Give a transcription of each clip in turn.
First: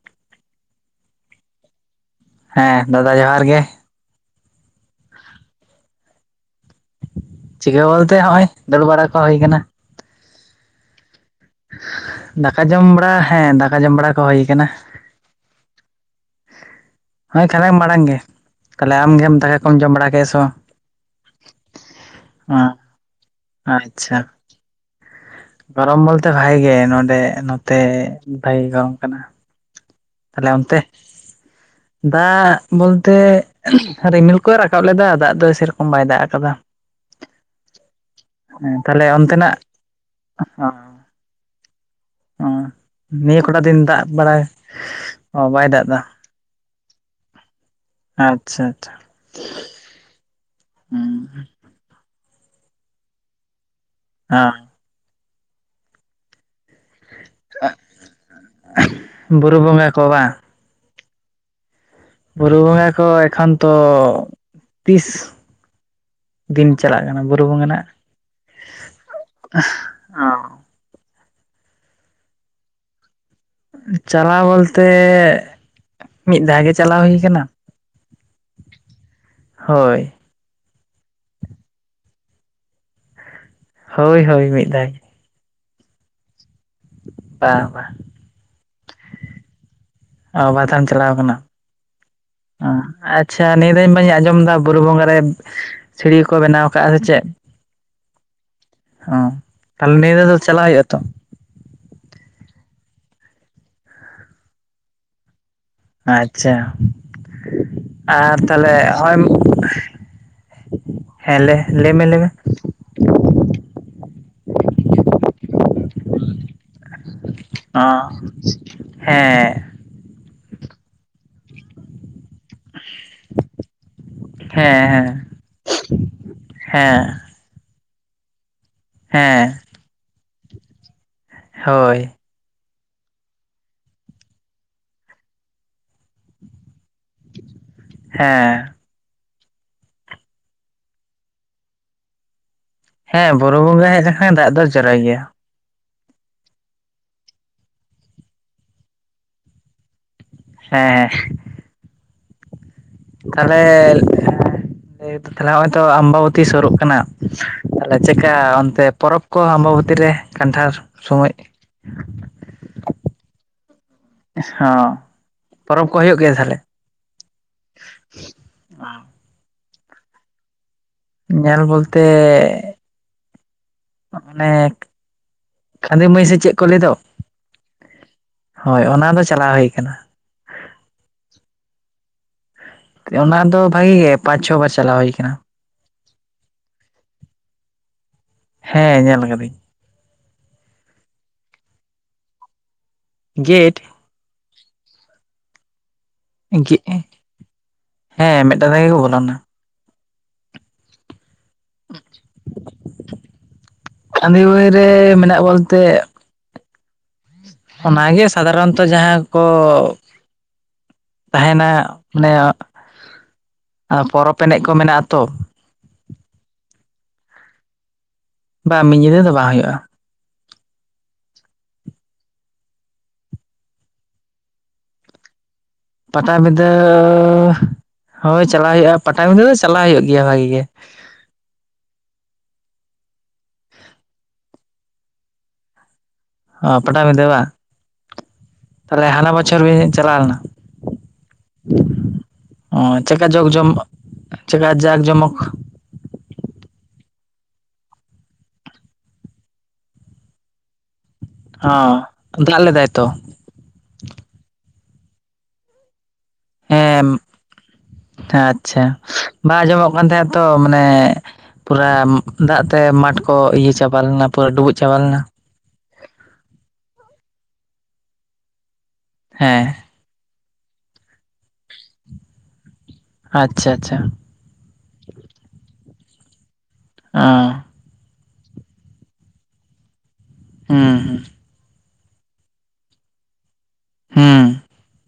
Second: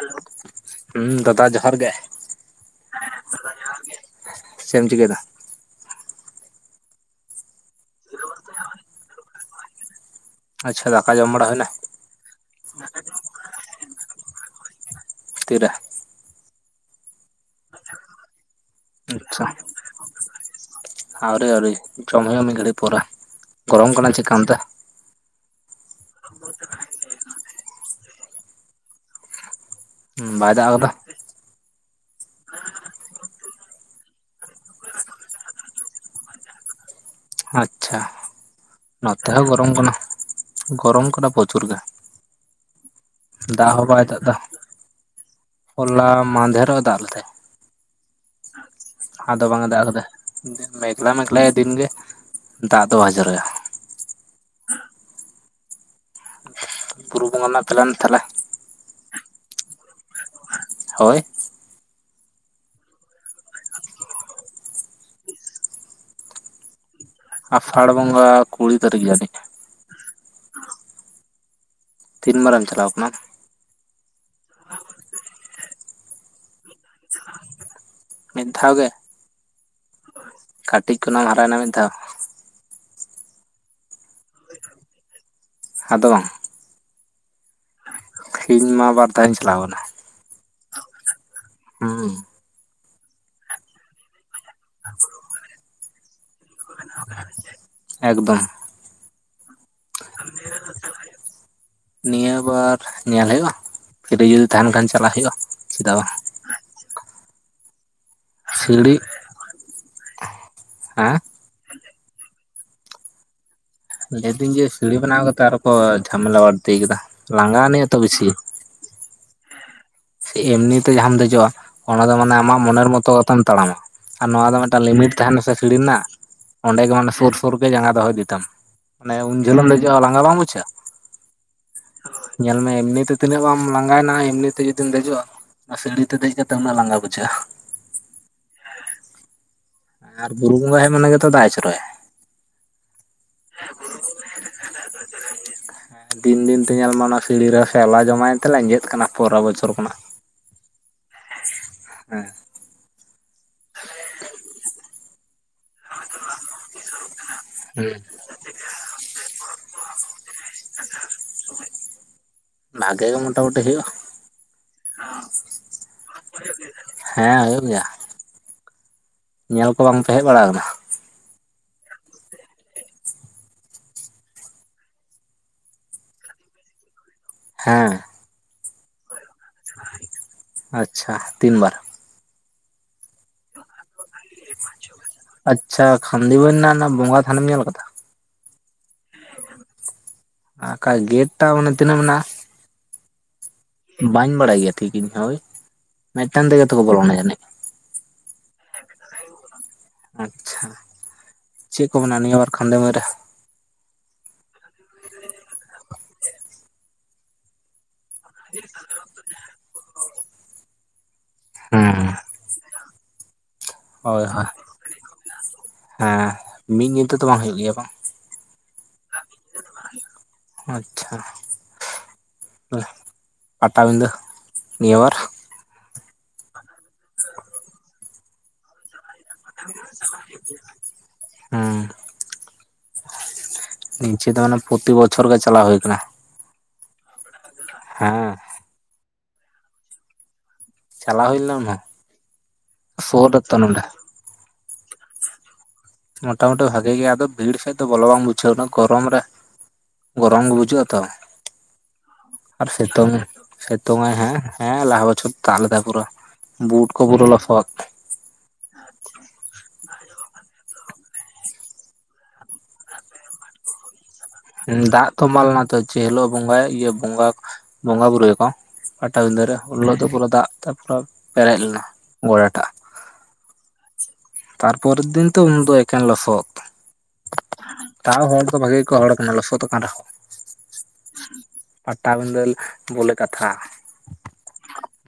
Hello ᱦᱩᱸ ᱫᱟᱫᱟ ᱡᱚᱦᱟᱨ ᱜᱮ ᱦᱮᱸ ᱫᱟᱫᱟ ᱡᱚᱦᱟᱨ ᱜᱮ ᱪᱮᱫ ᱮᱢ ᱪᱤᱠᱟᱹᱭᱮᱫᱟ? ᱪᱤᱠᱟᱹ ᱵᱚᱞᱛᱮ ᱦᱚᱸᱜᱚᱭ ᱫᱟᱹᱲ ᱵᱟᱲᱟ ᱠᱚ ᱦᱩᱭ ᱠᱟᱱᱟ ᱟᱪᱪᱷᱟ ᱫᱟᱠᱟ ᱡᱚᱢ ᱵᱟᱲᱟ ᱦᱩᱭᱱᱟ? ᱫᱟᱠᱟ ᱡᱚᱢ ᱵᱟᱲᱟ ᱦᱮᱸ ᱫᱟᱠᱟ ᱡᱚᱢ ᱵᱟᱲᱟ ᱠᱚ ᱦᱩᱭ ᱠᱟᱱᱟ ᱛᱤᱨᱮ ᱦᱳᱭ ᱠᱷᱟᱨ ᱢᱟᱲᱟᱝ ᱜᱮ ᱛᱟᱦᱚᱞᱮ ᱟᱢᱜᱮᱢ ᱫᱟᱠᱟ ᱠᱚᱢ ᱡᱚᱢ ᱵᱟᱲᱟ ᱠᱮᱫᱮ ᱥᱮ ᱵᱟᱝ ᱟᱣᱨᱤ ᱟᱣᱨᱤ ᱡᱚᱢ ᱦᱩᱭᱩᱜ-ᱟ ᱢᱤᱫ ᱜᱷᱟᱹᱲᱤᱡ ᱯᱚᱨᱮ ᱚ ᱜᱚᱨᱚᱢ ᱠᱟᱱᱟ ᱟᱪᱪᱷᱟ ᱪᱤᱠᱤᱢ ᱛᱮ ᱜᱚᱨᱚᱢ ᱵᱚᱞᱛᱮ ᱵᱷᱟᱜ ᱜᱮ ᱱᱚᱰᱮ ᱱᱚᱛᱮ ᱵᱷᱟᱜᱮ ᱜᱚᱨᱚᱢ ᱠᱟᱱᱟ ᱛᱟᱦᱞᱮ ᱵᱟᱭ ᱫᱟᱜ ᱚᱱᱛᱮ ᱟᱠᱟᱫᱟ ᱫᱟᱜ ᱵᱚᱞᱛᱮ ᱨᱤᱢᱤᱞ ᱠᱚᱭ ᱨᱟᱠᱟᱵ ᱞᱮᱫᱟ ᱫᱟᱜ ᱫᱚ ᱥᱮᱨᱚᱠᱚᱢ ᱵᱟᱭ ᱫᱟᱜ ᱟᱠᱟᱫᱟ ᱟᱪᱪᱷᱟ ᱦᱮᱸ ᱛᱟᱦᱞᱮ ᱱᱚᱛᱮ ᱦᱚᱸ ᱚᱱᱛᱮᱱᱟᱜ ᱜᱚᱨᱚᱢ ᱠᱟᱱᱟ ᱜᱚᱨᱚᱢ ᱠᱟᱱᱟ ᱯᱨᱚᱪᱩᱨ ᱜᱮ ᱚᱸ ᱱᱤᱭᱟᱹ ᱠᱚᱴᱟ ᱫᱤᱱ ᱦᱚᱸ ᱵᱟᱭ ᱫᱟᱜ ᱮᱫᱟ ᱵᱟᱲᱟᱭ ᱚ ᱵᱟᱭ ᱫᱟᱜ ᱫᱟ ᱦᱚᱞᱟ ᱢᱟᱫᱷᱮᱨᱚᱜ ᱫᱟᱜ ᱞᱮᱫᱟᱭ ᱟᱪᱪᱷᱟ ᱟᱪᱪᱷᱟ ᱟᱫᱚ ᱵᱟᱝ ᱮ ᱫᱟᱜ ᱠᱚᱫᱚ ᱢᱮᱜᱞᱟ ᱦᱩᱸ ᱢᱮᱜᱞᱟᱭ ᱫᱤᱱ ᱜᱮ ᱫᱟᱜ ᱫᱚ ᱵᱟᱭ ᱡᱚᱨᱚᱭᱟ ᱟᱸ [inaudible] ᱵᱩᱨᱩ ᱵᱚᱸᱜᱟ ᱠᱚ ᱵᱟᱶ ᱦᱳᱭ ᱵᱩᱨᱩ ᱵᱚᱸᱜᱟ ᱠᱚ ᱮᱠᱷᱚᱱ ᱛᱚ ᱛᱤᱥ ᱫᱤᱱ ᱪᱟᱞᱟᱜ ᱠᱟᱱᱟ ᱵᱩᱨᱩ ᱵᱚᱸᱜᱟ ᱨᱮᱱᱟᱜ ᱟᱥᱟᱲ ᱵᱚᱸᱜᱟ ᱠᱩᱲᱤ ᱛᱟᱨᱤᱠᱷ ᱡᱟᱹᱱᱤᱡ ᱚ ᱛᱤᱱ ᱢᱟᱨᱟᱝ ᱪᱟᱞᱟᱣ ᱠᱟᱱᱟᱢ ᱪᱟᱞᱟᱣ ᱵᱚᱞᱛᱮ ᱢᱤᱫ ᱫᱷᱟᱣ ᱜᱮ ᱪᱟᱞᱟᱣ ᱦᱩᱭ ᱠᱟᱱᱟ ᱢᱤᱫ ᱫᱷᱟᱣ ᱜᱮ ᱦᱳᱭ ᱠᱟᱹᱴᱤᱡ ᱠᱷᱚᱱᱟᱜ ᱦᱟᱨᱟᱭᱮᱱᱟ ᱢᱤᱫ ᱫᱷᱟᱣ ᱦᱳᱭ ᱦᱳᱭ ᱢᱤᱫ ᱫᱷᱟᱣ ᱜᱮ ᱟᱫᱚ ᱵᱟᱝ ᱵᱟᱝ ᱤᱧ ᱢᱟ ᱵᱟᱨ ᱫᱷᱟᱣᱤᱧ ᱪᱟᱞᱟᱣ ᱠᱟᱱᱟ ᱚ ᱵᱟᱨᱫᱷᱟᱣ ᱮᱢ ᱪᱟᱞᱟᱣ ᱠᱟᱱᱟ ᱦᱩᱸ ᱚ ᱟᱪᱪᱷᱟ ᱱᱤᱭᱟᱹ ᱫᱷᱟᱣ ᱵᱟᱹᱧ ᱟᱸᱡᱚᱢ ᱫᱟ ᱵᱩᱨᱩ ᱵᱚᱸᱜᱟ ᱨᱮᱼᱼ ᱥᱤᱲᱤ ᱠᱚ ᱵᱮᱱᱟᱣ ᱠᱟᱫᱼᱟ ᱥᱮ ᱪᱮᱫ ᱮᱠᱫᱚᱢ ᱚ ᱛᱟᱦᱚᱞᱮ ᱱᱤᱭᱟᱹ ᱫᱷᱟᱣ ᱫᱚ ᱪᱟᱞᱟᱜ ᱦᱩᱭᱩᱜ-ᱟ ᱛᱚ ᱱᱤᱭᱟᱹ ᱵᱟᱨ ᱧᱮᱞ ᱦᱩᱭᱩᱜᱼᱟ ᱯᱷᱤᱨᱤ ᱡᱩᱫᱤ ᱛᱟᱦᱮᱱ ᱠᱷᱟᱱ ᱪᱟᱞᱟᱜ ᱦᱩᱭᱩᱜᱼᱟ ᱪᱮᱫᱟᱜ ᱵᱟᱝ ᱟᱪᱪᱷᱟ ᱟᱨ ᱛᱟᱞᱦᱮ ᱥᱤᱲᱤ ᱦᱚᱸᱜᱼᱚᱭᱼᱼ ᱦᱮᱸ ᱦᱮᱸ ᱞᱮ ᱞᱮᱭ ᱢᱮ ᱞᱮᱭ ᱢᱮ ᱞᱮᱭ ᱫᱟᱹᱧ ᱡᱮ ᱥᱤᱲᱤ ᱵᱮᱱᱟᱣ ᱠᱟᱛᱮ ᱟᱨᱚ ᱠᱚ ᱡᱷᱟᱢᱮᱞᱟ ᱵᱟᱹᱲᱛᱤ ᱠᱮᱫᱟ ᱞᱟᱸᱜᱟ ᱟᱹᱱᱤᱡ ᱚ ᱟᱛᱚ ᱵᱤᱥᱤᱼᱼ ᱦᱮᱸ ᱮᱢᱱᱤ ᱛᱮ ᱡᱟᱦᱟᱸᱢ ᱫᱮᱡᱚᱜᱼᱟ ᱚᱱᱟ ᱫᱚ ᱢᱟᱱᱮ ᱟᱢᱟᱜ ᱢᱚᱱᱮᱨ ᱢᱚ ᱛᱚ ᱠᱟᱛᱮᱢ ᱛᱟᱲᱟᱢᱟ ᱟᱨ ᱱᱚᱣᱟ ᱫᱚ ᱦᱮᱸ ᱢᱤᱫᱴᱟᱝ ᱦᱮᱸ ᱞᱤᱢᱤᱴ ᱛᱟᱦᱮᱱᱟ ᱥᱮ ᱥᱤᱲᱤ ᱨᱮᱱᱟᱜ ᱚᱸᱰᱮ ᱜᱮ ᱢᱟᱱᱮ ᱦᱮᱸ ᱥᱩᱨᱼᱼ ᱥᱩᱨ ᱨᱮ ᱜᱮ ᱡᱟᱸᱜᱟ ᱫᱚᱦᱚ ᱤᱫᱤ ᱛᱟᱢ ᱢᱟᱱᱮ ᱩᱱ ᱦᱮᱸ ᱡᱷᱟᱹᱞᱮᱢ ᱫᱮᱡᱚᱜᱼᱟ ᱞᱟᱸᱜᱟ ᱵᱟᱢ ᱵᱩᱡᱷᱟ ᱦᱳᱭ ᱧᱮᱞ ᱢᱮ ᱮᱢᱱᱤ ᱛᱮ ᱛᱤᱱᱟᱹᱜ ᱵᱟᱢ ᱞᱟᱸᱜᱟᱭᱱᱟ ᱮᱢᱱᱤ ᱛᱮᱼᱼ ᱡᱩᱫᱤᱢ ᱫᱮᱡᱚᱜᱼᱟ ᱚᱱᱟ ᱥᱤᱸᱲᱤ ᱛᱮ ᱫᱮᱡ ᱠᱟᱛᱮ ᱩᱱᱟᱹᱜ ᱞᱟᱸᱜᱟ ᱵᱩᱡᱷᱟᱹᱜᱼᱟ ᱦᱮᱸ ᱟᱨ ᱵᱩᱨᱩ ᱵᱚᱸᱜᱟ ᱦᱮᱡ ᱢᱟᱱᱮ ᱜᱮᱛᱚ ᱫᱟᱜ ᱮ ᱡᱚᱨᱚᱭᱟ ᱦᱮᱸ ᱵᱳᱨᱳ ᱵᱚᱸᱜᱟ ᱦᱮᱡ ᱞᱮᱱ ᱠᱷᱟᱱ ᱫᱟᱜ ᱫᱚᱭ ᱡᱚᱨᱚᱭ ᱜᱮᱭᱟ ᱦᱮᱸ ᱫᱤᱱ ᱫᱤᱱ ᱛᱮ ᱧᱮᱞ ᱢᱮ ᱚᱱᱟ ᱥᱤᱸᱲᱤ ᱨᱮ ᱥᱮᱣᱞᱟ ᱡᱚᱢᱟᱭ ᱮᱱ ᱛᱮ ᱞᱮᱸᱡᱮᱫ ᱠᱟᱱᱟ ᱯᱚᱨᱮᱨ ᱵᱚᱪᱷᱚᱨ ᱠᱷᱚᱱᱟᱜ ᱦᱮᱸ ᱦᱮᱸ ᱦᱮᱸ ᱛᱟᱦᱞᱮ ᱦᱮᱸᱼᱼ [unintelligible] ᱛᱟᱦᱞᱮ ᱦᱚᱸᱜᱼᱚᱭ ᱛᱚ ᱟᱢᱵᱟᱵᱚᱛᱤ ᱥᱩᱨᱩᱜ ᱠᱟᱱᱟ ᱛᱟᱦᱞᱮ ᱪᱮᱫ ᱠᱟ ᱚᱱᱛᱮ ᱯᱚᱨᱚᱵᱽ ᱠᱚ ᱟᱢᱵᱟᱵᱚᱛᱤ ᱨᱮ ᱠᱟᱱᱴᱷᱟᱲ ᱥᱚᱢᱳᱡᱼᱼ ᱵᱷᱟᱜᱮ ᱜᱮ ᱢᱚᱴᱟᱢᱩᱴᱤ ᱦᱩᱭᱩᱜ-ᱟ ᱦᱚᱸ ᱯᱚᱨᱚᱵᱽ ᱠᱚ ᱦᱩᱭᱩᱜ ᱜᱮᱭᱟ ᱛᱟᱦᱞᱮ ᱦᱮᱸ ᱦᱩᱭᱩᱜ ᱜᱮᱭᱟ ᱧᱮᱞ ᱠᱚ ᱵᱟᱝ ᱯᱮ ᱦᱮᱡ ᱵᱟᱲᱟ ᱠᱟᱱᱟ ᱧᱮᱞ ᱵᱚᱞ ᱛᱮᱻ ᱚᱱᱮ ᱠᱷᱟᱸᱫᱤ ᱢᱟᱹᱭ ᱥᱮ ᱪᱮᱫ ᱠᱚ ᱞᱟᱹᱭ ᱫᱚᱼᱼ ᱦᱮᱸ ᱦᱳᱭ ᱚᱱᱟ ᱫᱚ ᱪᱟᱞᱟᱣ ᱦᱩᱭ ᱟᱠᱟᱱᱟ ᱟᱪᱪᱷᱟ ᱛᱤᱱ ᱵᱟᱨᱼᱼ ᱚᱱᱟ ᱫᱚ ᱵᱷᱟᱜᱮ ᱜᱮᱼᱼ [inaudible] ᱟᱪᱪᱷᱟ ᱠᱷᱟᱸᱫᱤ ᱵᱚᱱ ᱨᱮᱱᱟᱜ ᱚᱱᱟ ᱵᱚᱸᱜᱟ ᱛᱷᱟᱱᱮᱢ ᱧᱮᱞ ᱟᱠᱟᱫᱟ ᱦᱮᱸ ᱧᱮᱞ ᱠᱟᱹᱫᱟᱹᱧ ᱟᱠᱟᱡ ᱜᱮᱴ ᱴᱟ ᱢᱟᱱᱮ ᱛᱤᱱᱟᱹᱜ ᱢᱮᱱᱟᱜᱼᱟ ᱜᱮᱴᱼᱼ ᱵᱟᱹᱧ ᱵᱟᱲᱟᱭ ᱜᱮᱭᱟ ᱴᱷᱤᱠ ᱤᱧ ᱦᱳᱭ ᱢᱤᱫᱴᱮᱱ ᱛᱮᱜᱮ ᱜᱮ ᱛᱚᱠᱚ ᱵᱚᱞᱚᱱᱟ ᱡᱟᱱᱤᱡ ᱦᱮᱸ ᱢᱤᱫᱴᱟᱝ ᱛᱮᱜᱮ ᱠᱚ ᱵᱚᱞᱚᱱᱟ ᱟᱪᱪᱷᱟ ᱪᱮᱫ ᱠᱚ ᱢᱮᱱᱟ-ᱟ ᱱᱤᱭᱟᱹ ᱵᱟᱨ ᱠᱷᱟᱸᱫᱤ ᱢᱟᱹᱭ ᱨᱮᱼᱼ ᱠᱷᱟᱸᱫᱤ ᱢᱟᱹᱭ ᱨᱮ ᱢᱮᱱᱟᱜ ᱵᱚᱞ ᱛᱮᱼᱼ ᱚᱱᱟᱜᱮ ᱥᱟᱫᱷᱟᱨᱚᱱᱛᱚ ᱡᱟᱦᱟᱸ ᱠᱚ ᱛᱟᱦᱮᱱᱟ ᱦᱮᱸ ᱢᱟᱱᱮ ᱦᱳᱭ ᱯᱚᱨᱚᱯ ᱦᱳᱭ ᱮᱱᱮᱜ ᱠᱚ ᱢᱮᱱᱟᱜᱼᱟ ᱟᱛᱚ᱾ ᱦᱮᱸ ᱢᱤᱫ ᱧᱤᱛᱟᱹ ᱫᱚ ᱵᱟᱝ ᱦᱩᱭᱩᱜ ᱜᱮᱭᱟ ᱵᱟᱝ᱾ ᱵᱟᱝ ᱢᱤᱫ ᱧᱤᱫᱟᱹ ᱫᱚ ᱵᱟᱝ ᱦᱳᱭᱳᱜᱼᱟ᱾ ᱟᱪᱷᱟ ᱯᱟᱴᱟᱵᱤᱫᱷᱟᱹ ᱱᱤᱭᱟᱹ ᱵᱟᱨ ᱯᱟᱴᱟᱵᱤᱫᱟᱹ ᱦᱳᱭ ᱪᱟᱞᱟᱣ ᱦᱩᱭᱩᱜᱼᱟ ᱯᱟᱴᱟᱵᱤᱫᱟᱹ ᱫᱚ ᱪᱟᱞᱟᱜ ᱦᱩᱭᱩᱜ ᱜᱮᱭᱟ ᱵᱷᱟᱜᱤ ᱜᱮ ᱦᱮᱸ ᱤᱱᱪᱮ ᱫᱚ ᱚᱱᱮ ᱯᱨᱚᱛᱤ ᱵᱚᱪᱷᱚᱨ ᱜᱮ ᱪᱟᱞᱟᱣ ᱦᱩᱭ ᱠᱟᱱᱟ᱾ ᱚᱸ ᱯᱟᱴᱟᱵᱤᱱᱫᱟ ᱵᱟ᱾ ᱦᱮᱸ ᱛᱟᱦᱚᱞᱮ ᱦᱟᱱᱟ ᱵᱚᱪᱷᱚᱨ ᱵᱤᱱ ᱪᱟᱞᱟᱣ ᱞᱮᱱᱟ᱾ ᱪᱟᱞᱟᱣ ᱦᱩᱭ ᱞᱮᱱᱟ ᱚ ᱥᱚᱨ ᱪᱮᱠᱟ ᱨᱮ ᱡᱚᱜᱽ ᱛᱚ ᱡᱚᱢ ᱱᱚᱸᱰᱮ ᱪᱮᱠᱟ ᱡᱟᱠ ᱡᱚᱢᱚᱠ ᱢᱚᱴᱟᱢᱩᱴᱤ ᱵᱷᱟᱜᱮ ᱜᱮᱭᱟ ᱟᱫᱚ ᱵᱷᱤᱲ ᱥᱮᱫ ᱫᱚ ᱵᱚᱞᱚ ᱵᱟᱝ ᱵᱩᱡᱷᱟᱹᱣ ᱮᱱᱟ ᱜᱚᱨᱚᱢ ᱨᱮ ᱜᱚᱨᱚᱢ ᱜᱮ ᱵᱩᱡᱷᱟᱹᱜ-ᱟ ᱛᱚ᱾ ᱚ ᱫᱟᱜ ᱟᱨ ᱞᱮᱫᱟᱭ ᱛᱚ ᱥᱤᱛᱩᱝ ᱥᱤᱛᱩᱝ ᱟᱭ ᱦᱮᱸ ᱦᱮᱸ ᱞᱟᱦᱟ ᱵᱚᱪᱷᱚᱨ ᱫᱟᱜ ᱞᱮᱫᱟᱭ ᱯᱩᱨᱟᱹ ᱵᱩᱴ ᱠᱚ ᱯᱩᱨᱟ ᱞᱚᱥᱚᱫ ᱦᱮᱸ ᱟᱪᱪᱷᱟ ᱵᱟᱝ ᱟᱸᱡᱚᱢᱚᱜ ᱠᱟᱱ ᱛᱟᱦᱮᱸᱜ ᱛᱚ ᱢᱟᱱᱮ ᱯᱩᱨᱟ ᱫᱟᱜ ᱛᱮ ᱢᱟᱴ ᱠᱚ ᱤᱭᱟᱹ ᱪᱟᱵᱟ ᱞᱮᱱᱟ᱾ ᱯᱩᱨᱟᱹ ᱰᱩᱵᱩᱡ ᱦᱩᱸ ᱪᱟᱵᱟ ᱫᱟᱜ ᱞᱮᱱᱟ ᱛᱚᱢᱵᱟᱞᱱᱟ ᱛᱚ ᱡᱮ ᱦᱤᱞᱳᱜ ᱵᱚᱸᱜᱟᱭ ᱤᱭᱟᱹ ᱵᱚᱸᱜᱟ ᱵᱚᱸᱜᱟ ᱵᱩᱨᱩᱭᱟ ᱠᱚ᱾ ᱯᱟᱴᱟᱵᱤᱸᱫᱟ ᱨᱮ ᱩᱱ ᱦᱮᱸ ᱦᱤᱞᱳᱜ ᱫᱚ ᱯᱩᱨᱟᱹ ᱫᱟᱜ ᱛᱮ ᱯᱩᱨᱟᱹ ᱯᱮᱨᱮᱡ ᱞᱮᱱᱟ ᱜᱚᱲᱴᱟᱜ ᱟᱪᱪᱷᱟ ᱟᱪᱪᱷᱟ ᱛᱟᱨᱯᱚᱨᱮ ᱫᱤᱱ ᱛᱚ ᱩᱱ ᱫᱚ ᱮᱠᱮᱱ ᱞᱚᱥᱚᱫ ᱦᱮᱸ ᱛᱟᱣ ᱦᱚᱲ ᱫᱚ ᱵᱷᱟᱜᱮ ᱜᱮᱠᱚ ᱦᱚᱲ ᱠᱟᱱᱟ ᱞᱚᱥᱚᱫ ᱟᱠᱟᱱ ᱨᱮᱦᱚᱸ ᱦᱩᱸ ᱦᱩᱸ ᱯᱟᱴᱟ ᱵᱤᱫᱟ ᱵᱚᱞᱮ ᱠᱟᱛᱷᱟ ᱦᱩᱸ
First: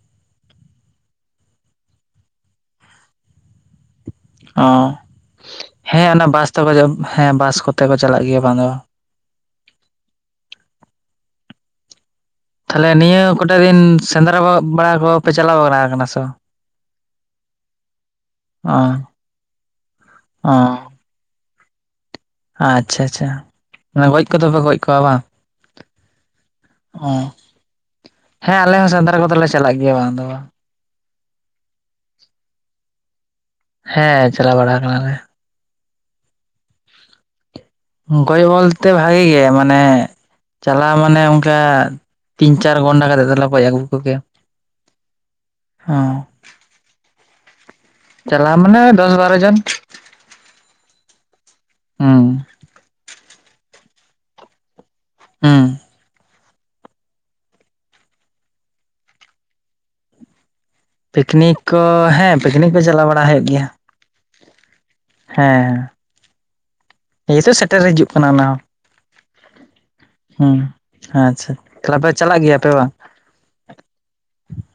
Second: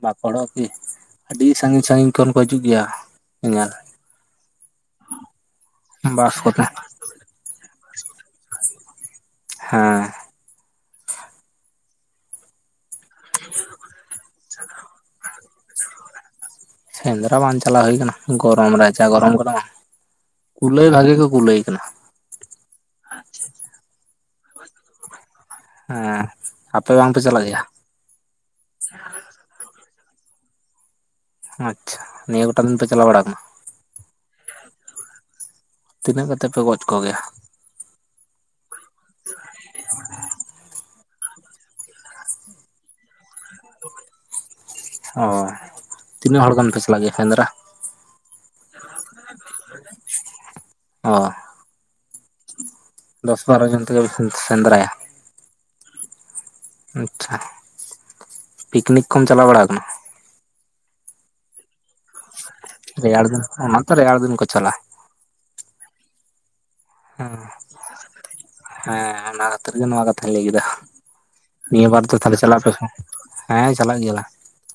ᱵᱟᱠᱚ ᱦᱚᱲᱚᱜ-ᱟ ᱠᱤ ᱟᱹᱰᱤ ᱥᱟᱺᱜᱤᱧ ᱥᱟᱺᱜᱤᱧ ᱠᱷᱚᱱ ᱠᱚ ᱦᱤᱡᱩᱜ ᱜᱮᱭᱟ ᱧᱮᱧᱮᱞ ᱚ ᱦᱮᱸ ᱚᱱᱟ ᱵᱟᱥ ᱛᱮᱠᱚ ᱦᱮᱸ ᱵᱟᱥ ᱠᱚᱛᱮ ᱠᱚ ᱪᱟᱞᱟᱜ ᱜᱮᱭᱟ ᱵᱟᱝ ᱫᱚ ᱦᱮᱸ ᱛᱟᱦᱚᱞᱮ ᱱᱤᱭᱟᱹ ᱠᱚᱴᱟ ᱫᱤᱱ ᱥᱮᱸᱫᱽᱨᱟ ᱵᱟᱲᱟ ᱠᱚᱯᱮ ᱪᱟᱞᱟᱣ ᱵᱟᱲᱟ ᱠᱚᱯᱮ ᱥᱮ ᱵᱟᱝ? ᱥᱮᱸᱫᱽᱨᱟ ᱵᱟᱝ ᱪᱟᱞᱟᱣ ᱦᱩᱭ ᱟᱠᱟᱱᱟ ᱜᱚᱨᱚᱢ ᱨᱮ ᱡᱟ ᱜᱚᱨᱚᱢ ᱠᱟᱱᱟ ᱵᱟᱝ ᱚ ᱠᱩᱞᱟᱹᱭ ᱵᱷᱟᱜᱤ ᱠᱚ ᱠᱩᱞᱟᱹᱭ ᱟᱠᱟᱱᱟ᱾ ᱟᱪᱪᱷᱟ ᱟᱪᱪᱷᱟ ᱜᱚᱡ ᱠᱚᱫᱚ ᱯᱮ ᱜᱚᱡ ᱠᱚᱣᱟ ᱵᱟᱝ? ᱦᱮᱸ ᱟᱯᱮ ᱚ ᱵᱟᱝᱯᱮ ᱪᱟᱞᱟᱜ ᱜᱮᱭᱟ᱾ ᱦᱮᱸ ᱟᱞᱮ ᱦᱚᱸ ᱥᱮᱸᱫᱽᱨᱟ ᱠᱚᱫᱚ ᱞᱮ ᱪᱟᱞᱟᱜ ᱜᱮᱭᱟ ᱵᱟᱝ ᱫᱚ ᱵᱟᱝ ᱟᱪᱪᱷᱟ ᱱᱤᱭᱟᱹ ᱠᱚᱴᱟ ᱫᱚᱤᱱ ᱯᱮ ᱪᱟᱞᱟᱣ ᱵᱟᱲᱟ ᱠᱟᱱᱟ᱾ ᱦᱮᱸ ᱪᱟᱞᱟᱣ ᱵᱟᱲᱟ ᱠᱟᱱᱟᱞᱮ ᱛᱤᱱᱟᱹᱜ ᱠᱟᱛᱮ ᱯᱮ ᱜᱚᱡ ᱠᱚ ᱜᱮᱭᱟ᱾ ᱜᱚᱡ ᱵᱚᱞᱛᱮ ᱵᱷᱟᱜᱤ ᱜᱮ ᱢᱟᱱᱮ ᱪᱟᱞᱟᱣ ᱢᱟᱱᱮ ᱚᱱᱠᱟ ᱛᱤᱱ ᱪᱟᱨ ᱜᱷᱚᱱᱰᱟ ᱠᱟᱛᱮᱜ ᱫᱚᱞᱮ ᱜᱚᱡ ᱟᱜᱩ ᱠᱚ ᱜᱮᱭᱟ᱾ ᱛᱤᱱᱟ ᱦᱚᱲ ᱜᱟᱱ ᱯᱮ ᱥᱮ [inaudible] ᱥᱮᱸᱫᱽᱨᱟ ᱪᱟᱞᱟᱣ ᱢᱟᱱᱮ ᱫᱚᱥ ᱵᱟᱨᱚ ᱡᱚᱱ ᱚ ᱦᱩᱸ ᱫᱚᱥ ᱵᱟᱨᱚ ᱡᱚᱱ ᱛᱮ ᱜᱮ ᱯᱮ ᱥᱮ ᱥᱮᱸᱫᱽᱨᱟᱭᱟ ᱦᱩᱸ ᱟᱪᱷᱟ ᱯᱤᱠᱱᱤᱠ ᱠᱚᱢ ᱪᱟᱞᱟᱣ ᱵᱟᱲᱟ ᱠᱟᱱᱟ ᱯᱤᱠᱱᱤᱠ ᱠᱚ ᱦᱮᱸ ᱯᱤᱠᱱᱤᱠ ᱠᱚ ᱪᱟᱞᱟᱣ ᱨᱮᱭᱟᱲ ᱵᱟᱲᱟ ᱫᱤᱱ ᱦᱩᱭᱩᱜ ᱜᱮᱭᱟ ᱚᱱᱟ ᱛᱚ ᱨᱮᱭᱟᱲ ᱫᱤᱱ ᱠᱚ ᱪᱟᱞᱟᱜᱼᱟ ᱦᱮᱸ [unintelligible] ᱱᱤᱭᱟᱹ ᱛᱚ ᱥᱮᱴᱮᱨ ᱦᱤᱡᱩᱜ ᱠᱟᱱᱟ ᱚᱱᱟ ᱦᱚᱸ ᱦᱮᱸ ᱚᱱᱟ ᱠᱷᱟᱹᱛᱤᱨ ᱜᱮ ᱱᱚᱣᱟ ᱠᱟᱛᱷᱟᱧ ᱞᱟᱹᱭ ᱠᱮᱫᱟ ᱦᱩᱸ ᱟᱪᱪᱷᱟ ᱱᱤᱭᱟᱹ ᱛᱟᱦᱞᱮ ᱵᱟᱨ ᱯᱮ ᱫᱚ ᱛᱟᱦᱚᱞᱮ ᱪᱟᱞᱟᱜ ᱪᱟᱞᱟ ᱜᱮᱭᱟᱯᱮ ᱯᱟ ᱵᱟᱝ ᱦᱮᱸ ᱪᱟᱞᱟᱜ ᱜᱮᱭᱟᱞ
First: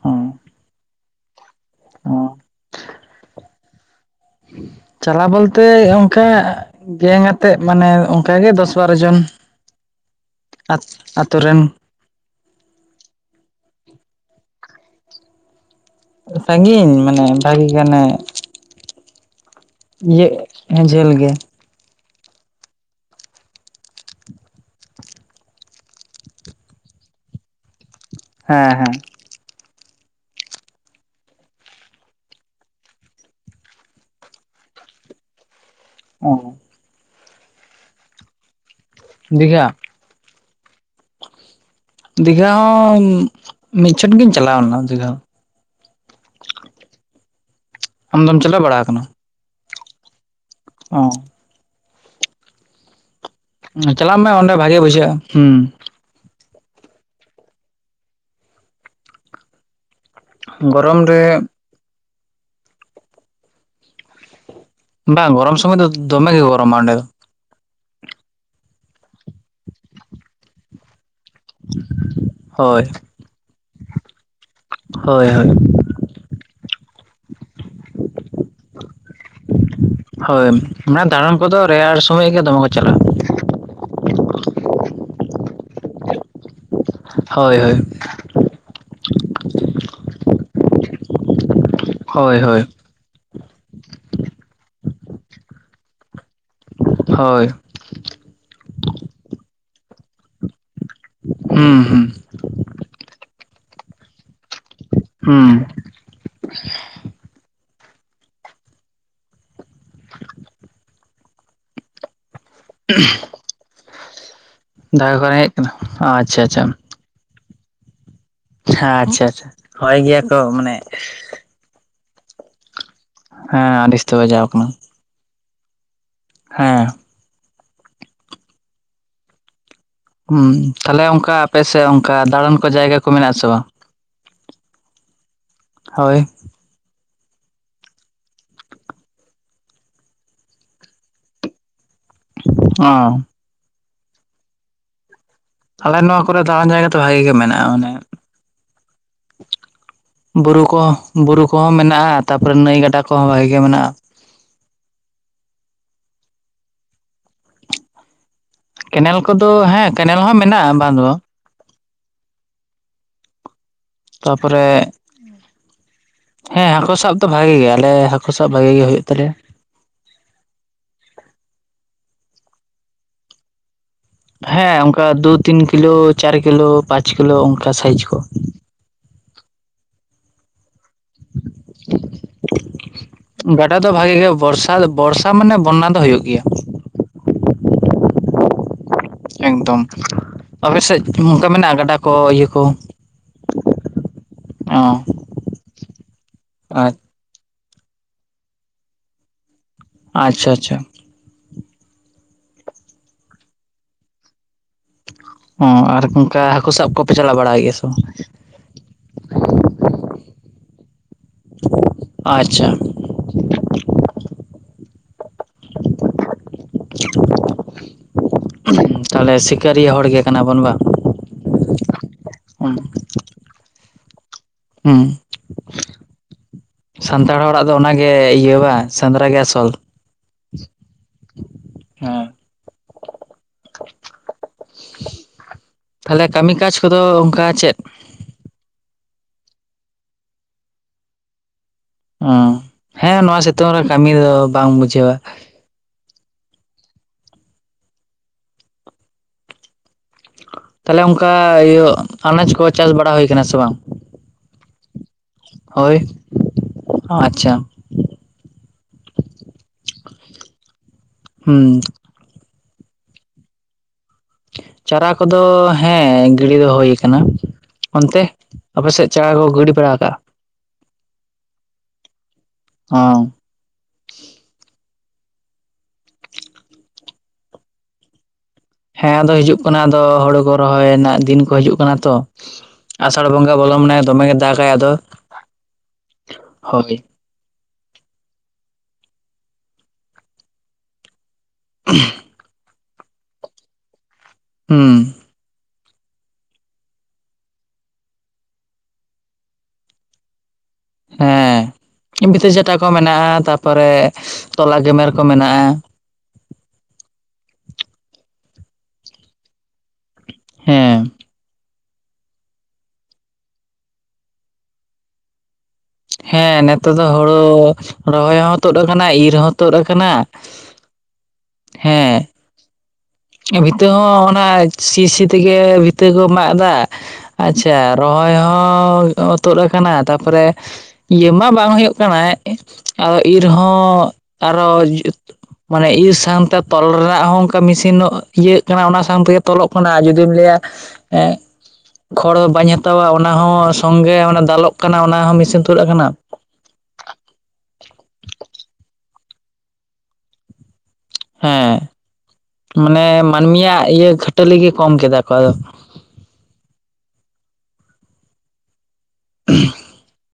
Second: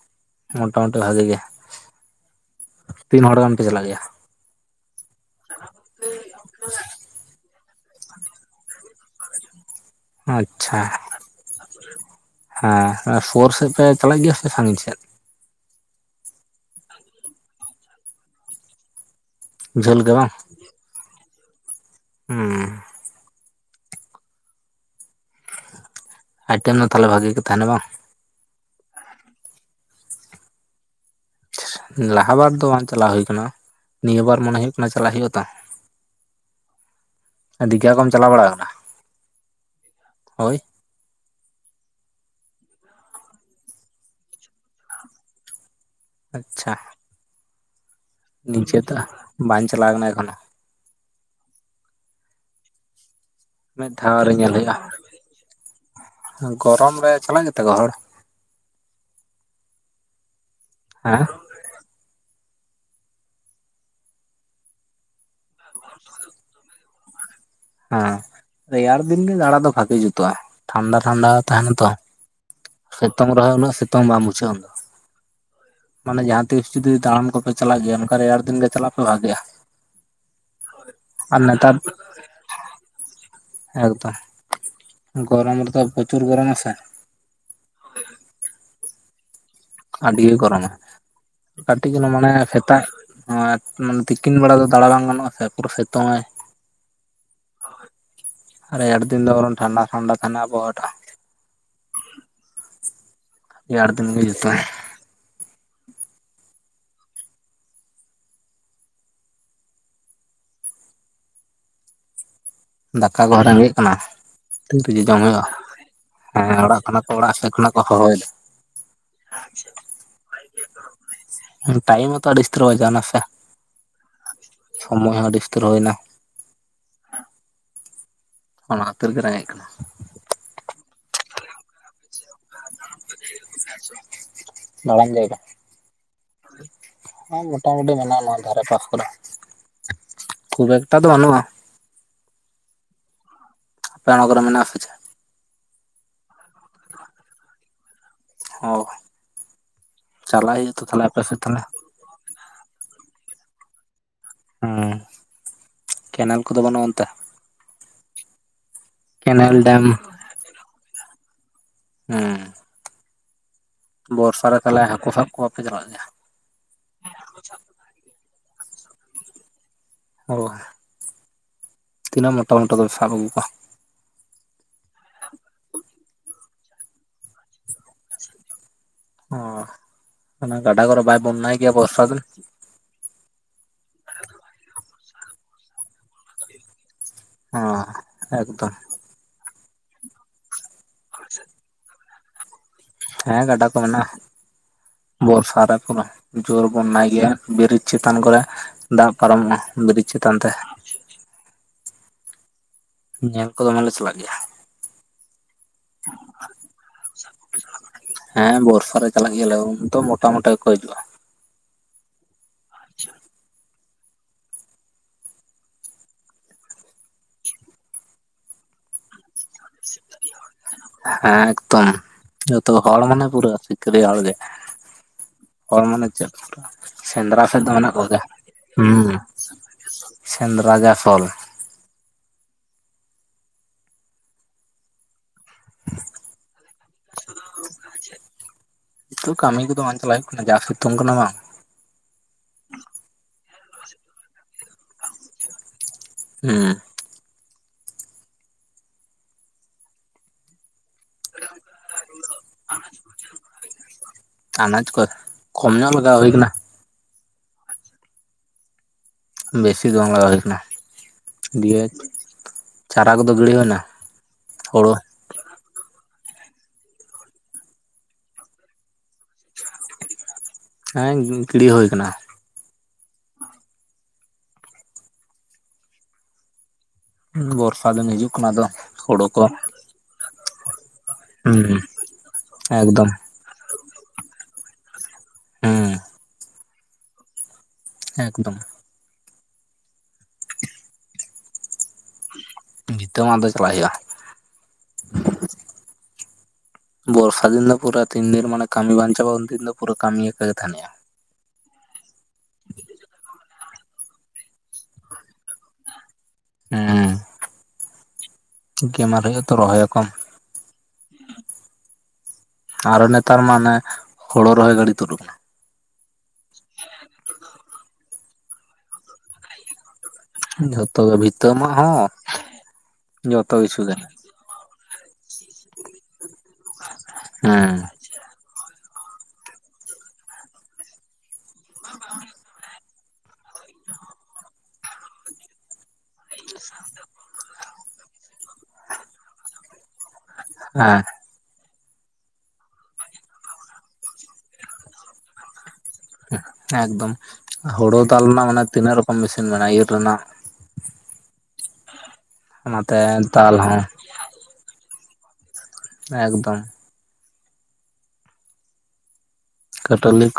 ᱦᱚᱸ ᱢᱚᱴᱟᱢᱩᱴᱤ ᱵᱷᱟᱜᱤ ᱜᱮ᱾ ᱛᱤᱱ ᱦᱚᱲ ᱜᱟᱱ ᱯᱮ ᱪᱟᱞᱟᱜ ᱜᱮᱭᱟ? ᱪᱟᱞᱟᱣ ᱵᱚᱞᱛᱮ ᱚᱱᱠᱟ ᱜᱮᱝ ᱟᱛᱮᱜ, ᱢᱟᱱᱮ ᱚᱱᱠ ᱜᱮ ᱫᱚᱥ ᱵᱟᱨᱚ ᱡᱚᱱ ᱟᱪᱪᱷᱟ, ᱟᱛᱳ ᱨᱮᱱ ᱦᱮᱸ ᱯᱷᱳᱨ ᱥᱮᱫ ᱯᱮ ᱪᱟᱞᱟᱜ ᱜᱮᱭᱟ ᱥᱮ ᱥᱟᱺᱜᱤᱧ ᱥᱮᱫ? ᱥᱟᱺᱜᱤᱧ ᱢᱟᱱᱮ ᱵᱷᱟᱜᱤ ᱜᱟᱱᱮ ᱡᱷᱟᱹᱞ ᱜᱮ ᱤᱭᱟᱹ ᱮᱸ ᱡᱷᱟᱹᱞ ᱜᱮ ᱩᱸᱻ ᱟᱭᱴᱮᱢ ᱫᱚ ᱛᱟᱦᱚᱞᱮ ᱵᱷᱟᱜᱤ ᱜᱮ ᱛᱟᱦᱮᱱᱟ ᱵᱟᱝ, ᱦᱮᱸ ᱦᱮᱸ ᱞᱟᱦᱟ ᱵᱟᱨ ᱫᱚ ᱵᱟᱝ ᱪᱟᱞᱟᱣ ᱦᱩᱭ ᱠᱟᱱᱟ᱾ᱱᱤᱭᱟᱹ ᱵᱟᱨ ᱢᱚᱱᱮ ᱦᱩᱭᱩᱜ ᱠᱟᱱᱟ ᱪᱟᱞᱟᱜ ᱦᱩᱭᱩᱜᱼᱟ ᱛᱚ, ᱚᱻ ᱫᱤᱜᱷᱟ ᱠᱚᱢ ᱪᱟᱞᱟᱣ ᱵᱟᱲᱟᱜ ᱟᱠᱟᱱᱟ? ᱫᱤᱜᱷᱟ, ᱦᱳᱭ ᱫᱤᱜᱷᱟ ᱦᱚᱸ ᱢᱤᱫᱪᱷᱚᱴ ᱜᱤᱧ ᱪᱟᱞᱟᱣ ᱞᱮᱱᱟ ᱫᱤᱜᱷᱟ᱾ ᱟᱪᱪᱷᱟ, ᱟᱢᱫᱚᱢ ᱪᱟᱞᱟᱣ ᱵᱟᱲᱟ ᱱᱤᱪᱟᱹ ᱫᱚ ᱟᱠᱟᱱᱟ ᱵᱟᱝᱧ ᱪᱟᱞᱟᱣ ᱠᱟᱱᱟ ᱮᱠᱷᱚᱱᱳ ᱚ ᱢᱤᱫ ᱫᱷᱟᱣ ᱪᱟᱞᱟᱜ ᱢᱮ ᱨᱮ ᱚᱱᱰᱮ ᱧᱮᱞ ᱦᱩᱭᱩᱜᱼᱟ ᱵᱷᱟᱜᱮ ᱵᱩᱢᱷᱟᱼᱟ, ᱦᱩᱸ ᱜᱚᱨᱚᱢ ᱨᱮ ᱪᱟᱞᱟᱜ ᱜᱮᱛᱮ ᱠᱚ ᱦᱚᱲ? ᱜᱚᱨᱚᱢ ᱨᱮ, ᱦᱮᱸ ᱵᱟᱝ ᱜᱚᱨᱚᱢ ᱥᱚᱢᱚᱭ ᱫᱚ ᱫᱚᱢᱮ ᱜᱮ ᱜᱚᱨᱚᱢ ᱚᱸᱰᱮ ᱫᱚ, ᱦᱮᱸ ᱨᱮᱭᱟᱲ ᱫᱤᱱ ᱜᱮ ᱫᱟᱬᱟ ᱫᱚ ᱵᱷᱟᱜᱤ ᱡᱩᱛᱩᱜᱼᱟ᱾ᱴᱷᱟᱱᱰᱟ ᱴᱷᱟᱱᱰᱟ ᱛᱟᱦᱮᱱᱟ ᱛᱚ ᱦᱳᱭ ᱥᱤᱛᱩᱝ ᱨᱮᱦᱚᱸ ᱩᱱᱟᱹᱜ ᱥᱤᱛᱩᱝ ᱵᱟᱝᱢ ᱵᱩᱡᱷᱟᱹᱜᱼᱟ ᱩᱱ ᱫᱚ, ᱦᱳᱭ ᱦᱳᱭ, ᱢᱟᱱᱮ ᱡᱟᱦᱟᱸ ᱛᱤᱥ ᱡᱩᱫᱤ ᱫᱟᱬᱟᱱ ᱠᱚᱯᱮ ᱪᱟᱞᱟᱜ ᱜᱮᱭᱟ ᱚᱱᱠ ᱨᱮᱭᱟᱲ ᱫᱤᱱ ᱜᱮ ᱪᱟᱞᱟᱜ ᱯᱮ ᱵᱷᱟᱜᱤᱼᱟ᱾ ᱦᱳᱭ ᱢᱟᱱᱮ ᱫᱟᱬᱟᱱ ᱠᱚᱫᱚ ᱱᱮᱛᱟᱨ ᱨᱮᱭᱟᱲ ᱥᱳᱢᱚᱭ ᱜᱮ ᱫᱚᱢᱮ ᱠᱚ ᱪᱟᱞᱟᱜᱼᱟ᱾ ᱮᱠᱫᱚᱢ ᱜᱚᱨᱚᱢ ᱨᱮᱫᱚ ᱯᱨᱚᱪᱩᱨ ᱜᱚᱨᱚᱢᱟ ᱥᱮ᱾ ᱦᱳᱭ ᱦᱳᱭ ᱟᱹᱰᱤᱜᱮ ᱜᱚᱨᱚᱢᱟ, ᱠᱟᱹᱴᱤᱡ ᱡᱮᱱᱚ ᱢᱟᱱᱮ ᱦᱳᱭ ᱦᱳᱭ ᱥᱮᱛᱟᱜ ᱦᱚᱭᱮᱛ ᱢᱟᱱᱮ ᱛᱤᱠᱤᱱ ᱵᱮᱲᱟ ᱫᱚ ᱫᱟᱬᱟ ᱵᱟᱝ ᱜᱟᱱᱚᱜᱼᱟ ᱥᱮ ᱯᱩᱨ ᱥᱤᱛᱩᱝ ᱟᱭ᱾ ᱦᱳᱭ, ᱟᱨ ᱨᱮᱭᱟᱲ ᱫᱤᱱ ᱫᱚ ᱵᱱᱨ ᱴᱷᱟᱰᱟ ᱴᱷᱟᱱᱰᱟ ᱛᱟᱱᱮᱱᱟ ᱟᱵᱚᱦᱴᱟ᱾ ᱦᱩᱸ ᱦᱩᱸ ᱨᱮᱭᱟᱲ ᱫᱤᱱ ᱡᱩᱛᱚᱜ ᱟᱭ ᱦᱩᱸ [unintelligible] ᱫᱟᱠᱟ ᱠᱚᱦᱚᱸ ᱨᱮᱸᱜᱮᱡ ᱠᱟᱱᱟ ᱛᱤᱱ ᱛ ᱡᱮ ᱫᱟᱠᱟ ᱡᱚᱢ ᱠᱚ ᱦᱩᱭᱩᱜᱼᱟ ᱨᱮᱸᱜᱮᱡ ᱠᱟᱱᱟ ᱟᱪᱪᱷᱟ ᱦᱮᱸ ᱟᱪᱪᱷᱟ ᱚᱲᱟᱜ ᱠᱷᱚᱱᱟᱜ, ᱚᱲᱟᱜ ᱥᱮᱫ ᱠᱷᱚᱱᱟᱜ ᱠᱚ ᱦᱚᱦᱚᱭᱫᱟ᱾ ᱟᱪᱪᱷᱟ ᱟᱪᱪᱷᱟ ᱦᱚᱭ ᱜᱮᱭᱟ ᱠᱚ ᱢᱟᱱᱮ ᱴᱟᱭᱢ ᱦᱚᱸ ᱚᱛ ᱟᱹᱰᱤ ᱩᱥᱛᱚᱨᱚ ᱵᱟᱡᱟᱣᱱᱟ ᱥᱮ ᱦᱮᱸ ᱟᱹᱰᱤᱩᱥᱛᱟᱹᱭ ᱵᱟᱡᱟᱣ ᱟᱠᱟᱱᱟ᱾ ᱥᱚᱢᱚᱭ ᱦᱚᱸ ᱟᱹᱰᱤ ᱩᱛᱟᱹᱨ ᱦᱳᱭᱱᱟ᱾ ᱦᱮᱸ᱾ ᱚᱱᱟ ᱠᱷᱟᱹᱨ ᱜᱮ ᱨᱮᱸᱜᱮᱡ ᱠᱟᱱᱟ᱾ ᱦᱩᱸ ᱛᱟᱦᱞᱮ ᱚᱱᱠᱟ ᱟᱯᱮᱥᱮᱫ ᱚᱱᱠᱟ ᱫᱟᱬᱟᱱ ᱠᱚ ᱡᱟᱭᱜᱟ ᱠᱚ ᱢᱮᱱᱟᱜ ᱟ ᱥᱮ ᱵᱟᱝ? ᱫᱟᱬᱟᱱ ᱡᱟᱭᱜᱟ ᱦᱳᱭ᱾ ᱦᱮᱸ ᱢᱳᱴᱟᱢᱩᱴᱤ ᱢᱮᱱᱟᱜᱼᱟ ᱱᱚᱣᱟ ᱫᱷᱟᱨᱮ ᱯᱟᱥ ᱠᱚᱨᱮ᱾ ᱠᱷᱩᱵ ᱮᱠᱴᱟ ᱫᱚ ᱵᱟᱹᱱᱩᱜᱼᱟ᱾ ᱚ᱾ ᱟᱯᱮ ᱚᱱᱟ ᱠᱚᱨᱮ ᱢᱮᱱᱟᱜᱼᱟ ᱥᱮ ᱪᱮᱫ? ᱟᱞᱮ ᱱᱚᱣᱟ ᱠᱚᱨᱮ ᱫᱟᱬᱟᱱ ᱡᱟᱭᱜᱟ ᱫᱚ ᱵᱷᱟᱜᱮ ᱜᱮ ᱢᱮᱱᱟᱜᱼᱟ ᱚᱱᱮ᱾ ᱦᱚ᱾ ᱵᱩᱨᱩ ᱠᱚᱦᱚᱸ ᱵᱩᱨᱩ ᱠᱚᱦᱚᱸ ᱢᱮᱱᱟᱜᱼᱟ᱾ ᱛᱟᱯᱚᱨᱮ ᱱᱟᱹᱭ ᱜᱟᱰᱟ ᱠᱚᱦᱚᱸ ᱵᱷᱟᱜᱮ ᱜᱮ ᱢᱮᱱᱟᱜᱼᱟ᱾ ᱦᱮᱸ ᱠᱮᱱᱮᱞ ᱠᱚᱫᱚ ᱵᱟᱹᱱᱩᱜ ᱚᱱᱛᱮ? ᱠᱮᱱᱮᱞ ᱠᱚᱫᱚ ᱦᱮᱸ ᱠᱮᱱᱮᱞ ᱦᱚᱸ ᱢᱮᱱᱟᱜᱼᱟ ᱵᱟᱝ ᱫᱚ ᱵᱟᱝ᱾ ᱦᱮᱸ᱾ ᱵᱚᱨᱥᱟ ᱨᱮ ᱛᱟᱯᱚᱨᱮ ᱛᱟᱦᱟᱞᱮ ᱦᱟᱹᱠᱩ ᱥᱟᱵ ᱠᱚ ᱵᱟᱯᱮ ᱪᱟᱞᱟᱜ ᱜᱮᱭᱟ? ᱦᱮᱸ ᱦᱟᱹᱠᱩ ᱥᱟᱵ ᱫᱚ ᱵᱷᱟᱜᱤ ᱜᱮᱭᱟ ᱟᱞᱮ ᱦᱟᱹᱠᱩ ᱥᱟᱵ ᱵᱷᱟᱜᱮ ᱜᱮ ᱦᱩᱭᱩᱜ ᱛᱟᱞᱮᱭᱟ᱾ ᱚ᱾ ᱛᱤᱱᱟᱹᱜ ᱢᱚᱴᱟ ᱢᱚᱴᱟ ᱵᱮᱱ ᱥᱟᱵ ᱟᱹᱜᱩ ᱠᱚᱣᱟ᱾ ᱦᱮᱸ ᱚᱱᱠᱟ ᱫᱩ ᱛᱤᱱ ᱠᱤᱞᱳ, ᱪᱟᱨ ᱠᱤᱞᱳ, ᱯᱟᱸᱪ ᱠᱤᱞᱳ ᱚᱱᱠᱟ ᱥᱟᱭᱤᱡ ᱠᱚ᱾ ᱦᱚᱸ ᱚᱱᱟ ᱜᱟᱰᱟ ᱜᱚᱨᱮ ᱵᱟᱭ ᱵᱚᱱᱱᱟᱭ ᱜᱮᱭᱟ ᱵᱚᱨᱥᱟ ᱫᱤᱱ᱾ ᱜᱟᱰᱟ ᱫᱚ ᱵᱷᱟᱜᱮ ᱜᱮ ᱵᱚᱨᱥᱟ ᱫᱚ ᱵᱚᱨᱥᱟ ᱢᱟᱱᱮ ᱵᱚᱱᱱᱟ ᱫᱚ ᱦᱩᱭᱩᱜ ᱜᱮᱭᱟ᱾ ᱚ ᱮᱠᱫᱚᱢ᱾ ᱮᱠᱫᱚᱢ ᱟᱯᱮᱥᱮᱫ ᱚᱝᱠᱟ ᱢᱮᱱᱟᱜᱼᱟ ᱜᱟᱰᱟ ᱠᱚ ᱤᱭᱟᱹ ᱠᱚ? ᱦᱮᱸ ᱜᱟᱰᱟ ᱠᱚ ᱢᱮᱱᱟᱜᱼᱟ᱾ ᱚ ᱵᱚᱨᱥᱟ ᱨᱮ ᱯᱩᱨᱟᱹ ᱡᱳᱨ ᱵᱚᱱᱱᱟᱭ ᱜᱮᱭᱟ᱾ ᱵᱨᱤᱡᱽ ᱪᱮᱛᱟᱱ ᱠᱚᱨᱮ ᱫᱟᱜ ᱯᱟᱨᱚᱢᱚᱜᱼᱟ ᱵᱨᱤᱡᱽ ᱪᱮᱛᱟᱱ ᱛᱮ᱾ ᱟᱪᱪᱷᱟ ᱟᱪᱪᱷᱟ ᱧᱮᱞ ᱠᱚ ᱫᱚᱢᱮᱞᱮ ᱪᱟᱞᱟᱜ ᱜᱮᱭᱟ᱾ ᱦᱚᱸ ᱟᱨ ᱚᱱᱠᱟ ᱦᱟᱹᱠᱩ ᱥᱟᱵ ᱠᱚᱯᱮ ᱪᱟᱞᱟᱣ ᱵᱟᱲᱟᱭ ᱜᱮᱭᱟ ᱥᱮ ᱵᱟᱝ? ᱦᱮᱸ ᱵᱚᱨᱥᱟ ᱨᱮ ᱪᱟᱞᱟᱜ ᱜᱮᱭᱟᱞᱮ ᱩᱱ ᱫᱚ ᱢᱚᱴᱟ ᱢᱚᱴᱟ ᱜᱮᱠᱚ ᱦᱤᱡᱩᱜᱼᱟ᱾ ᱟᱪᱪᱷᱟ᱾ [inaudible] ᱛᱟᱦᱟᱞᱮ ᱥᱤᱠᱟᱹᱨᱤᱭᱟᱹ ᱦᱚᱲ ᱜᱮ ᱠᱟᱱᱟ ᱵᱚᱱ ᱵᱟᱝ? ᱦᱮᱸ ᱮᱠᱫᱚᱢ ᱡᱚᱛᱚ ᱦᱩᱸ ᱦᱚᱲ ᱢᱟᱱᱮ ᱯᱩᱨᱟᱹ ᱥᱤᱠᱟᱹᱨᱤᱭᱟᱹ ᱦᱚᱲ ᱜᱮ᱾ ᱦᱚᱲ ᱢᱟᱱᱮ ᱪᱮᱫ? ᱥᱟᱱᱛᱟᱲ ᱥᱮᱸᱫᱽᱨᱟ ᱥᱮᱫ ᱦᱚᱲᱟᱜ ᱫᱚ ᱢᱮᱱᱟᱜ ᱚᱱᱟᱜᱮ ᱠᱚᱜᱮᱭᱟ᱾ ᱤᱭᱟᱹ ᱵᱟᱝ ᱦᱩᱸ᱾ ᱥᱮᱸᱫᱽᱨᱟ ᱜᱮ ᱟᱥᱚᱞ ᱥᱮᱸᱫᱽᱨᱟ ᱜᱮ ᱟᱥᱚᱞ᱾ ᱦᱮᱸ ᱛᱷᱟᱞᱮ ᱠᱟᱹᱢᱤ ᱠᱟᱡᱽ ᱠᱚᱫᱚ ᱚᱱᱠᱟ ᱪᱮᱫ? ᱱᱤᱛᱚᱜ ᱠᱟᱹᱢᱤ ᱠᱚᱫᱚ ᱵᱟᱝ ᱪᱟᱞᱟᱜ ᱦᱩᱭᱩᱜ ᱠᱟᱱᱟ ᱡᱟ ᱥᱩᱛᱩᱢ ᱠᱟᱱᱟ ᱵᱟᱝ᱾ ᱩᱸ ᱦᱮᱸ ᱱᱚᱣᱟ ᱥᱤᱛᱩᱝ ᱨᱮ ᱠᱟᱹᱢᱤ ᱫᱚ ᱵᱟᱝ ᱵᱩᱡᱷᱟᱹᱣᱟᱺ ᱦᱩᱸ᱾ ᱛᱟᱦᱞᱮ ᱚᱱᱠᱟ ᱤᱭᱟᱹ ᱟᱱᱟᱡ ᱠᱚ ᱪᱟᱥ ᱵᱟᱲᱟ ᱦᱩᱭ ᱠᱟᱱᱟ ᱥᱮ ᱵᱟᱝ? ᱟᱱᱟᱡ ᱠᱚᱢ ᱧᱚᱜ ᱦᱳᱭ ᱞᱟᱜᱟᱣ ᱦᱩᱭ ᱠᱟᱱᱟ᱾ ᱟᱪᱪᱷᱟ ᱵᱮᱥᱤ ᱫᱚ ᱵᱟᱝ ᱞᱟᱜᱟᱣ ᱦᱩᱭ ᱠᱟᱱᱟ, ᱫᱤᱭᱮ ᱦᱩᱸ ᱪᱟᱨᱟ ᱠᱚᱫᱚ ᱜᱤᱲᱤ ᱦᱩᱭᱱᱟ? ᱦᱳᱲᱳ ᱪᱟᱨᱟ ᱠᱚᱫᱚ ᱦᱮᱸ ᱜᱤᱲᱤ ᱫᱚ ᱦᱳᱭ ᱠᱟᱱᱟ, ᱚᱱᱛᱮ? ᱟᱯᱮᱥᱮᱫ ᱪᱟᱲᱟ ᱠᱚ ᱜᱟᱹᱰᱤ ᱵᱟᱲᱟ ᱠᱟᱜᱼᱟ? ᱦᱮᱸ ᱜᱤᱲᱤ ᱦᱳᱭ ᱠᱟᱱᱟ [unintelligible] ᱵᱚᱨᱥᱟ ᱫᱤᱱ ᱦᱤᱡᱩᱜ ᱠᱟᱱᱟ ᱟᱫᱚ ᱦᱮᱸ ᱦᱳᱲᱳ ᱟᱫᱚ ᱠᱚ ᱦᱤᱡᱩᱜ ᱠᱟᱱᱟ ᱟᱫᱚ ᱦᱳᱲᱳ ᱠᱚ ᱨᱚᱦᱚᱭ ᱨᱮᱱᱟᱜ ᱫᱤᱱ ᱠᱚ ᱦᱩᱸ ᱦᱤᱡᱩᱜ ᱠᱟᱱᱟ ᱛᱚ ᱮᱠᱫᱚᱢ ᱟᱥᱟᱲ [unintelligible] ᱵᱚᱞᱚ ᱢᱟᱱᱮ ᱫᱚᱢᱮ ᱜᱮ ᱫᱟᱜᱟᱭ ᱟᱫᱚ ᱦᱮᱸ ᱦᱳᱭ ᱮᱠᱫᱚᱢ [unintelligible] ᱵᱤᱛᱟᱹ [unintelligible] ᱪᱟᱞᱟᱜ ᱦᱩᱭᱩᱜᱼᱟ ᱦᱩ ᱵᱚᱨᱥᱟ ᱫᱤᱱ ᱫᱚ ᱯᱩᱨᱟᱹ ᱛᱤᱱ ᱫᱤᱱ ᱢᱟᱱᱮ ᱠᱟᱢᱤ ᱵᱟᱝ ᱪᱟᱵᱟᱜᱼᱟ ᱩᱱ ᱫᱤᱱ ᱫᱚ ᱯᱩᱨᱟᱹ ᱠᱟᱢᱤ ᱟᱠᱟᱜᱮ ᱛᱟᱦᱮᱸᱱ ᱦᱩᱭᱩᱜᱼᱟ ᱦᱮᱸ ᱵᱷᱤᱛᱟᱹ ᱪᱟᱴᱟ ᱠᱚ ᱢᱮᱱᱟᱜᱼᱟ ᱛᱟᱯᱚᱨᱮ ᱛᱚᱞᱟ ᱜᱮᱢᱮᱨ ᱠᱚ ᱢᱮᱱᱟᱜᱼᱟ ᱦᱮᱸ ᱜᱮᱢᱮᱨ ᱦᱳᱭᱳᱜᱼᱟ ᱛᱚ ᱨᱚᱦᱚᱭᱟᱠᱚ ᱦᱮᱸ ᱟᱨᱚ ᱱᱮᱛᱟᱨ ᱢᱟ ᱚᱱᱮ ᱦᱳᱲᱳ ᱨᱚᱦᱚᱭ ᱜᱟᱹᱰᱤ ᱛᱳᱫ ᱠᱟᱱᱟ ᱦᱮᱸ ᱱᱮᱛᱚᱜ ᱫᱚ ᱦᱳᱲᱳ ᱨᱚᱦᱚᱭ ᱦᱚᱸ ᱛᱳᱫ ᱠᱟᱱᱟ ᱤᱨ ᱦᱚᱸ ᱛᱳᱫ ᱠᱟᱱᱟ ᱡᱷᱚᱛᱚ ᱜᱮ ᱵᱷᱤᱛᱟᱹ ᱢᱟᱜ ᱦᱚᱸ ᱡᱚᱛᱚ [unintelligible] ᱠᱤᱪᱷᱩ ᱵᱷᱤᱛᱟᱹ ᱜᱮ ᱦᱚᱸ ᱚᱱᱟ ᱥᱤ ᱥᱤ ᱛᱮᱜᱮ ᱵᱷᱤᱛᱟᱹ ᱠᱚ ᱢᱟᱜᱫᱟ ᱦᱮᱸ ᱟᱪᱪᱷᱟ ᱨᱚᱦᱚᱭ ᱦᱚᱸ ᱛᱳᱫ ᱟᱠᱟᱱᱟ ᱛᱟᱯᱚᱨᱮ ᱤᱭᱟᱹ ᱢᱟ ᱵᱟᱝ ᱦᱳᱭᱳᱜ ᱠᱟᱱᱟ ᱟᱫᱚ ᱤᱨ ᱦᱚᱸ ᱟᱨᱚ ᱢᱟᱱᱮ ᱤᱨ ᱥᱟᱣᱛᱮ ᱛᱚᱞ ᱨᱮᱱᱟᱜ ᱦᱚᱸ ᱚᱱᱠᱟ ᱢᱮᱥᱤ [unintelligible] ᱤᱭᱟᱹᱜ ᱠᱟᱱᱟ ᱚᱱᱟ ᱥᱟᱣᱛᱮᱜᱮ ᱛᱚᱞᱚᱜ ᱠᱟᱱᱟ ᱡᱩᱫᱤᱢ ᱞᱟᱹᱭᱟ ᱦᱮᱸ ᱮ ᱠᱷᱚᱲ ᱵᱟᱹᱧ ᱦᱟᱛᱟᱣᱟ ᱚᱱᱟ ᱦᱚᱸ ᱥᱚᱸᱝᱜᱮ ᱚᱱᱟ ᱫᱟᱞᱚᱜ ᱠᱟᱱᱟ ᱚᱱᱟ ᱦᱚᱸ ᱢᱮᱥᱤᱱ ᱛᱩᱫ ᱟᱠᱟᱱᱟ ᱮᱠᱫᱚᱢ ᱦᱳᱲᱳ ᱫᱟᱞ ᱨᱮᱱᱟᱜᱟᱱᱮ ᱛᱤᱱᱟᱹᱜ ᱨᱚᱠᱚᱢ ᱢᱮᱥᱤᱱ ᱢᱮᱱᱟᱜᱼᱟ, ᱤᱨ ᱨᱮᱱᱟᱜ ᱦᱮᱸ, ᱚᱱᱟᱛᱮ ᱢᱟᱱᱮ ᱫᱟᱞ ᱦᱚᱸ ᱢᱟᱹᱱᱢᱤᱭᱟᱜ ᱤᱭᱟᱹ ᱠᱷᱟᱹᱴᱟᱹᱞᱤ ᱜᱮ ᱠᱚᱢ ᱠᱮᱫᱟ ᱠᱚ ᱟᱫᱚ ᱮᱠᱫᱚᱢ [unintelligible] ᱠᱷᱟᱹᱴᱟᱞᱤ